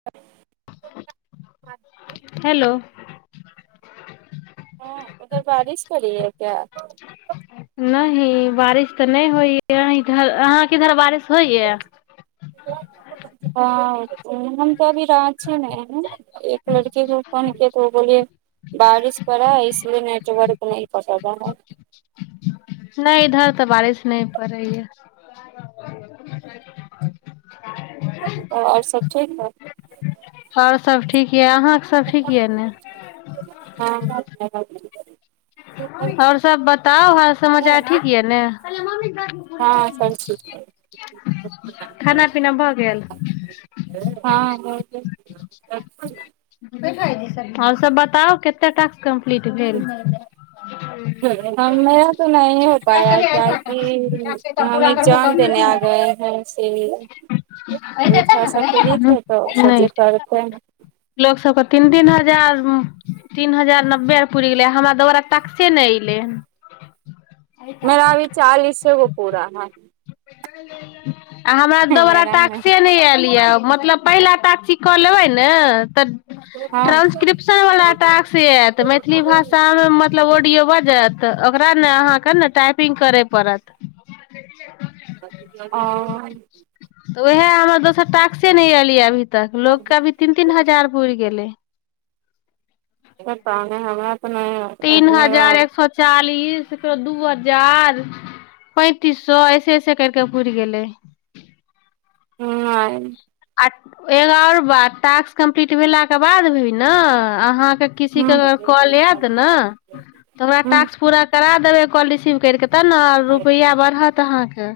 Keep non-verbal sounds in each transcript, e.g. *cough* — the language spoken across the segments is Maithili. *inaudible* हेलो हँ उधर बारिश पड़ी है क्या नहि बारिश तऽ नहि होइय इधर अहाँके इधर बारिश होइय *inaudible* एक लड़के को फोन किये तो बेले बारिश पड़ा इसलिए नेटवर्क न पकड़ रहा है न इधर तऽ बारिश न पड़ै य तब ओर सब ठीक न और सब ठीक यऽ अहाँके सब ठीक य ने *inaudible* और सब बताउ हल समाचार ठीक यऽ न हँ सब खाना ठीक पीना भऽ गेल *unintelligible* *inaudible* *inaudible* और सब बताउ कटेक टास्क कम्प्लीट भेल *inaudible* *unintelligible* हम एग्जाम देने आ गए हैं इसीलिए अभी थोड़ा सा फिरी थे तो नहि सोचे करते हैं लोक सबके तीन तीन हजार तीन हजार नब्बे आ पुर गेलै हमरा दबारा टैक्से न एले *unintelligible* मेरा अभी चालीसे गो पूरा है आ हमरा दोबारा मेरा नहि टाक्स न आयल यऽ मतलब पहिला टाक्स इ कऽ लेबै ने तऽ हँ ट्रान्सक्रिप्शन वाला टाक्स आइत मैथिली भाषामे मतलब ऑडियो बजत ओकरा न अहाँके न टाइपिंग करय पड़त *inaudible* तऽ ओहि सँ हमर दोसर टास्के नहि एलियै एखन तक, लोकके एखन तीन-तीन हजार पूरा भऽ गेलै। कता नहि ह तऽ नहि *unintelligible* तीन मेरा हजार एक सए चालीस फेरो दू हजार पैंतीस सए ऐसे ऐसे करिके पुरि गेलै। हूँ। आ एग आओर बात टास्क कम्प्लीट भेलाके बाद भी ने अहाँके किसी के कॉल आइत न हमरा टास्क पूरा करा देबे कॉल रिसीव कर के तब ने रुपैआ बढ़त अहाँके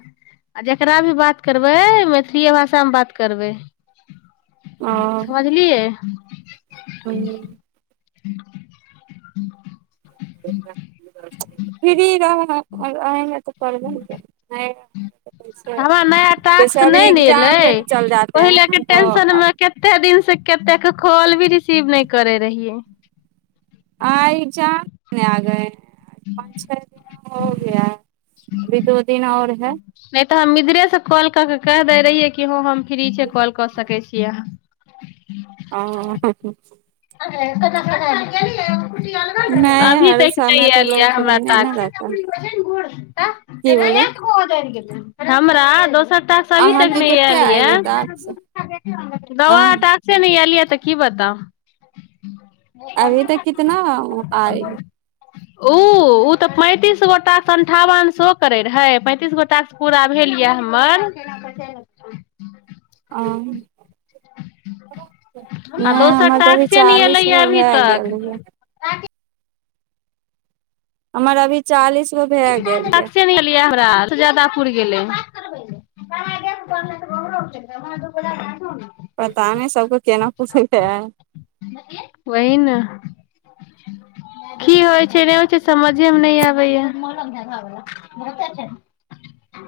आ जकरा भी बात करबै मैथिलिए भाषामे बात करबै। ओ समझलियै? हँ। फ्री रहऽ तऽ करबै ने। हमरा नया जैसे टास्क अभी नहि ने एग्जाम एलै देने चल जाे पहिले के हैं तो। टेंशन मे कते दिनसे कतेके कॉल भी रिसीव नहि करे रहियै। आए च नहि, आब पाँच-छ दिन भऽ गेल, एखन दू दिन आओर छै। नहि तऽ हम इधरेसँ कॉल कऽ दै रहियै कि हँ, हम फ्री छी, कॉल कऽ सकै छी अहाँ। हा *unintelligible* अ खु *unintelligible* नहि अभी हर तक नहि समय तऽ आयल लोग यऽ हमरा फ्री नहि ने टास्क। रहता की बोले *unintelligible* हमरा दोसर टास्क अभी तक अहाँके नहि कते आयल ह तऽ यऽ आ दवाटा। से नहि एलियिया तऽ कि बताउ? अभी तक कितना आईएल? ओ, ओ, तऽ पैंतीस गोटा अन्ठावन सए कऽ रहै, पैंतीस गोटा। पूरा भेल यऽ हमर। कसा लगत *unintelligible* आ। नहि आ दोसर हमर तऽ अभी टास्के नहि एले या चालीसगो अभी भए गेल तक रहय। हमर अभी चालीसगो टास्क न एलियै हमरा। सभसँ जादा पुअर गेलै। पता नहि सभके केना पुछैके है। वही न की होइ छै, नहि होइ छै, समझेमे नहि आबैय। मलम-धागा वाला बहुते छै ने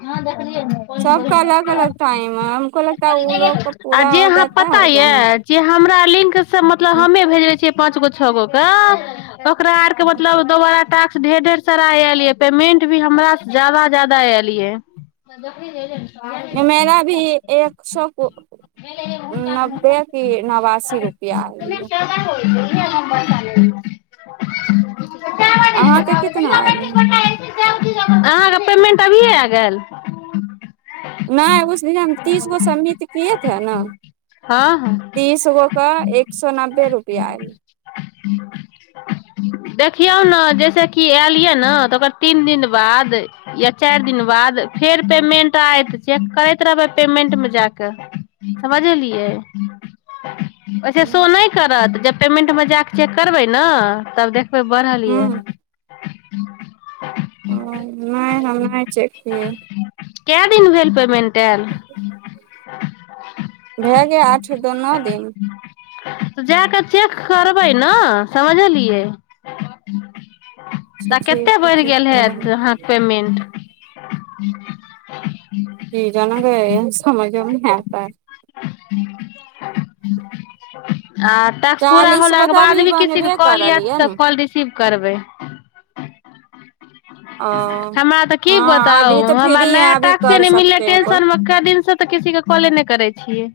हँ, देखलियै ने। सभका अलग अलग टाइम है हमको लगता ह उलोग आ पूरा जे हो अहाँ जाता पता होगा ये न। जे हमरा लिंकसे मतलब हमे भेजले छियै। पाँचगो छः गोके ओकरा आरके मतलब दोबारा टास्क ढेर ढेर सरा आल पेमेंट भी हमर जादा जादा एयलियै। मेरा भी एक सो कुछ नब्बे की नवासी रुपआ। हो नर *unintelligible* अहाँके कितना आइले अहाँके पेमेंट अभिए आ गेल। नहि उस तीस गो सम किए थे ने हँ हँ तीस गोके एक सए नब्बे रुपआ एल। देखियौ न जैसेक कि आयलियै ने। ओकर तीन दिन बाद। चारि दिन बाद फेर पेमेंट आयत चेक करैत रहबे पेमेंटमे जाक समझलियै‌ अच्छा सो की करत जब पेमेंटमे जााक चेक करबै ने तब देखबै बढ़लियै हूँ *unintelligible* ओ नहि हम नहि चेक किये के दिन भेल पेमेन्ट एल *unintelligible* *unintelligible* भए गेल आठ दो नओ दिन जा कऽ चेक करबै ने समझलियै *inaudible* तऽ कतेक ठीक है बढ़ि चेक गेल करब हेत अहाँके पेमेंट जी जनक समय जउ ने ह आ टास्क पूरा चालीस गो होलाके तऽ बाद अभी भी किसीके बनबे कॉल करल आयत ये त ने कॉल रिसीव करबै ओ हमरा तऽ की हाँ बताउ अभी तऽ फ्री हमरा नया है अभी टास्के कर नहि मिललै सकते हैं कोई टेंशन मे दिन से तऽ किसी के कॉले नहि करै छियै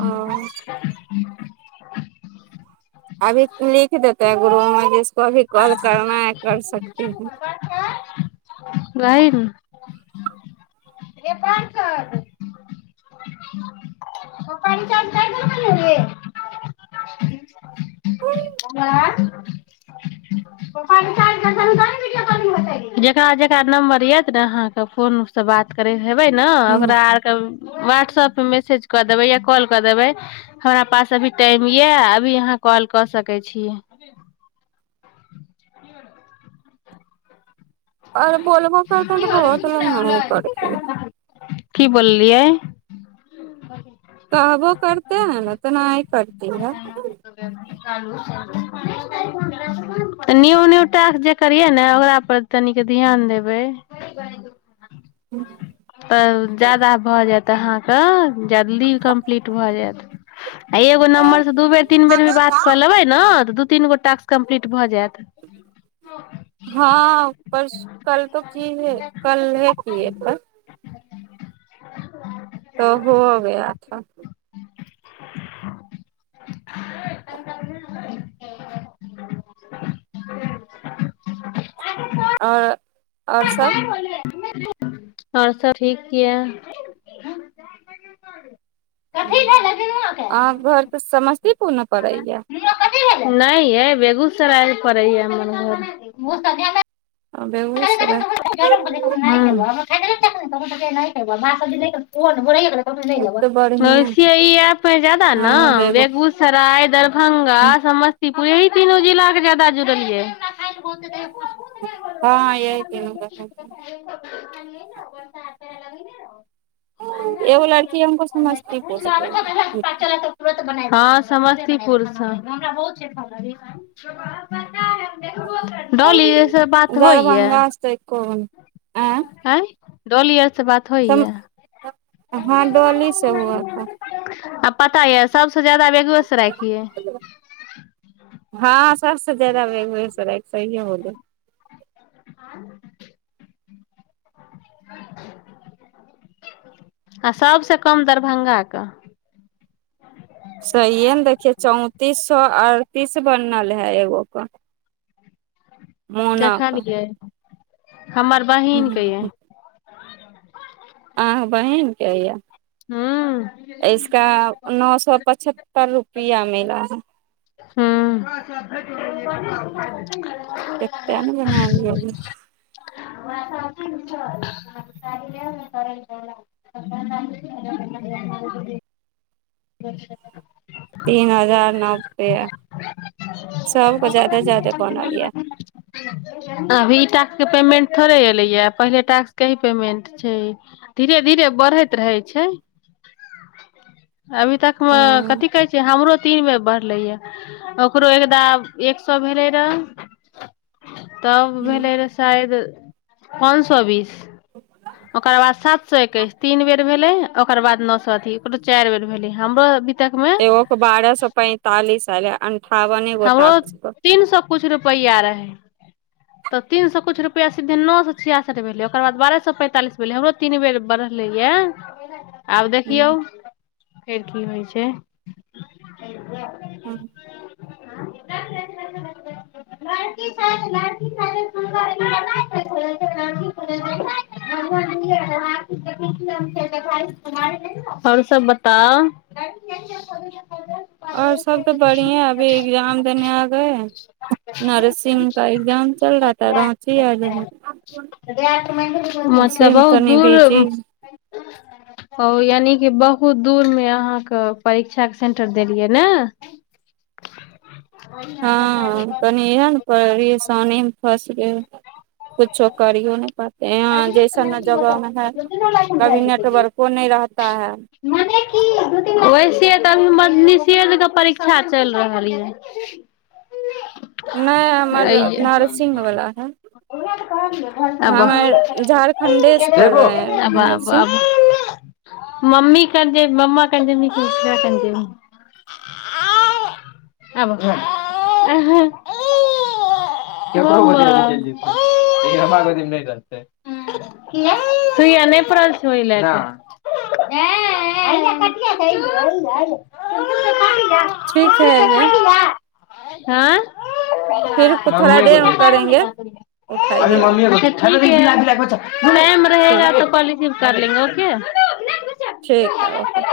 ओ अभी लिख देतै गुरु म जिसको अभी कॉल करना है कर सकती है गाइन नेपाल पर त प च ख हए *unintelligible* बौआ *inaudible* जेकरा जेकरा नम्बर येत ने अहाँके फोनसँ बात कर हेबै ने हूँ ओकरा आरके व्हाट्सऐप पर मैसेज कऽ देबै या कॉल कऽ देबै हमरा पास अभी टाइम यऽ अभी अहाँ कॉल कऽ सकैत छी *unintelligible* आओर बोलबो करतो न‌ तऽ भस ल न ह पड़ छै की बोललियै अी कहबो करते है ने तऽनाय करत है *inaudible* न्यू न्यू टास्क जे करियै ने ओकरा पर तनिक ध्यान देबै हूँ तऽ ज्यादा भऽ जात त अहा के जल्दी कम्पलिट भ जेयत एगो नंबर से दुबेर बात कऽ लेबै ने त दू तीन गो टास्क कम्पलिट भऽ जायत हँ परसु कल त की है कल है की ए पर *unintelligible* त होअ गया था *inaudible* *inaudible* आओर आओर सब आओर सब ठीक य अहाँ घरके समस्त नहि यै बेगूसराय पड़ैए हमर घर बेगुएसराय *unintelligible* ई तब तऽ बढ़िया है, एप मे जादा ने हमहूँ बेगू बेगूस सराय दरभङ्गा समस्तीपुर एहि तीनू जिलाके जादा जुड़लए कत *unintelligible* हँ यही तीनू *unintelligible* ान ने वष हा एगो ल लड़की हमको भ समस्तीपुर से नहि ने *unintelligible* अध प *unintelligible* हँ समस्तीपुरसँ डाॅलिय से बात स गर्भग होइया असै एको आए आ डोलिय से बात होइया हाँ डोली से हुआ था पता यऽ सबसँ जायदा बेगुएससँ के यै हँ सबस जाददा बेगुसराय एक सहीए बोलै हँ *unintelligible* आ सबस कम दरभंगा के सहिए ने देखिये चौंतीस सए अड़तीस बनल है एगो क *inaudible* मोना क देखलियै हमर बहिनके यै अह बहिनक कहैय हूँ इसका नओ सौ पचह त रुपैया मिला हूँ कतेक ने बनाब हमी ल करै ल *unintelligible* *unintelligible* तीन हजार नबबआ सबको ज्यादे ज्यादे बनल या अभी ई टैक्स के पेमेंट थोड़े एले ह पहिले टैक्स के ही पेमेंट छै धीरे धीरे बढ़ैत रहे छै अभी तक मे कथी कहै छै से हमरो तीन बे बढ़लैए ओकरो एकदा एक सए भेलै रहऽ तब भेलै रहऽ शायद पाँच सए बीस ओकर बाद सात सए एकैस तीन बेर भेलै ओकर बाद नओ सो अथी ककरो चारि बेर भेले हमरो अभी तक मे एगो बारह सौ पैंतालिस आयले अनठावने गो टास्क पर कछ रुपैआ रहै *unintelligible* तऽ तीन सए किछु रुपैआ सीधी नओ सए छिसठि भेलै ओकर बाद बारह सए पैंतालिस भेलै हमरो तीन बेर बढ़लैए आब देखियौ फेर की होइ छै हँ *inaudible* लक सा लक सा *unintelligible* प नाम कुमार *unintelligible* आओर सब बताउ आओर सभ तऽ बढ़िएँ अभी एग्जाम देने आबै हइ नरसिंह का एग्जाम चल रहा त रहहुची आ ज *inaudible* मतलब ब दूर बिजी ओ यानि कि बहुत दूरमे अहाँके परीक्षाके सेंटर देलियै ने हँ तनी इहे ने परेशानी फस गेल कुछो करियो ने पड़तै यहाँ जैसन जगहमे है कभी नेटवर्को नहि रहता है वैसे तऽ अभी मदनीशजक परीक्षा चलि रहल यै नहि हमर अइये नरसिंग वला है आब हमे झारखण्डे से कर रहे आब हैं आब नर्सिंग आब मम्मी कन मम्मा कन ख क *unintelligible* आ *unintelligible* लेकिन हमरा गोरी मे नहि रहतै *unintelligible* तु अनेपास होइ ल रह *unintelligible* *unintelligible* ठीक है आइा हँ *unintelligible* फिर *unintelligible* थोड़ा देर में करेंगे उठाइएगा ठीक कर लेंगे ओके *inaudible* ठी है ओ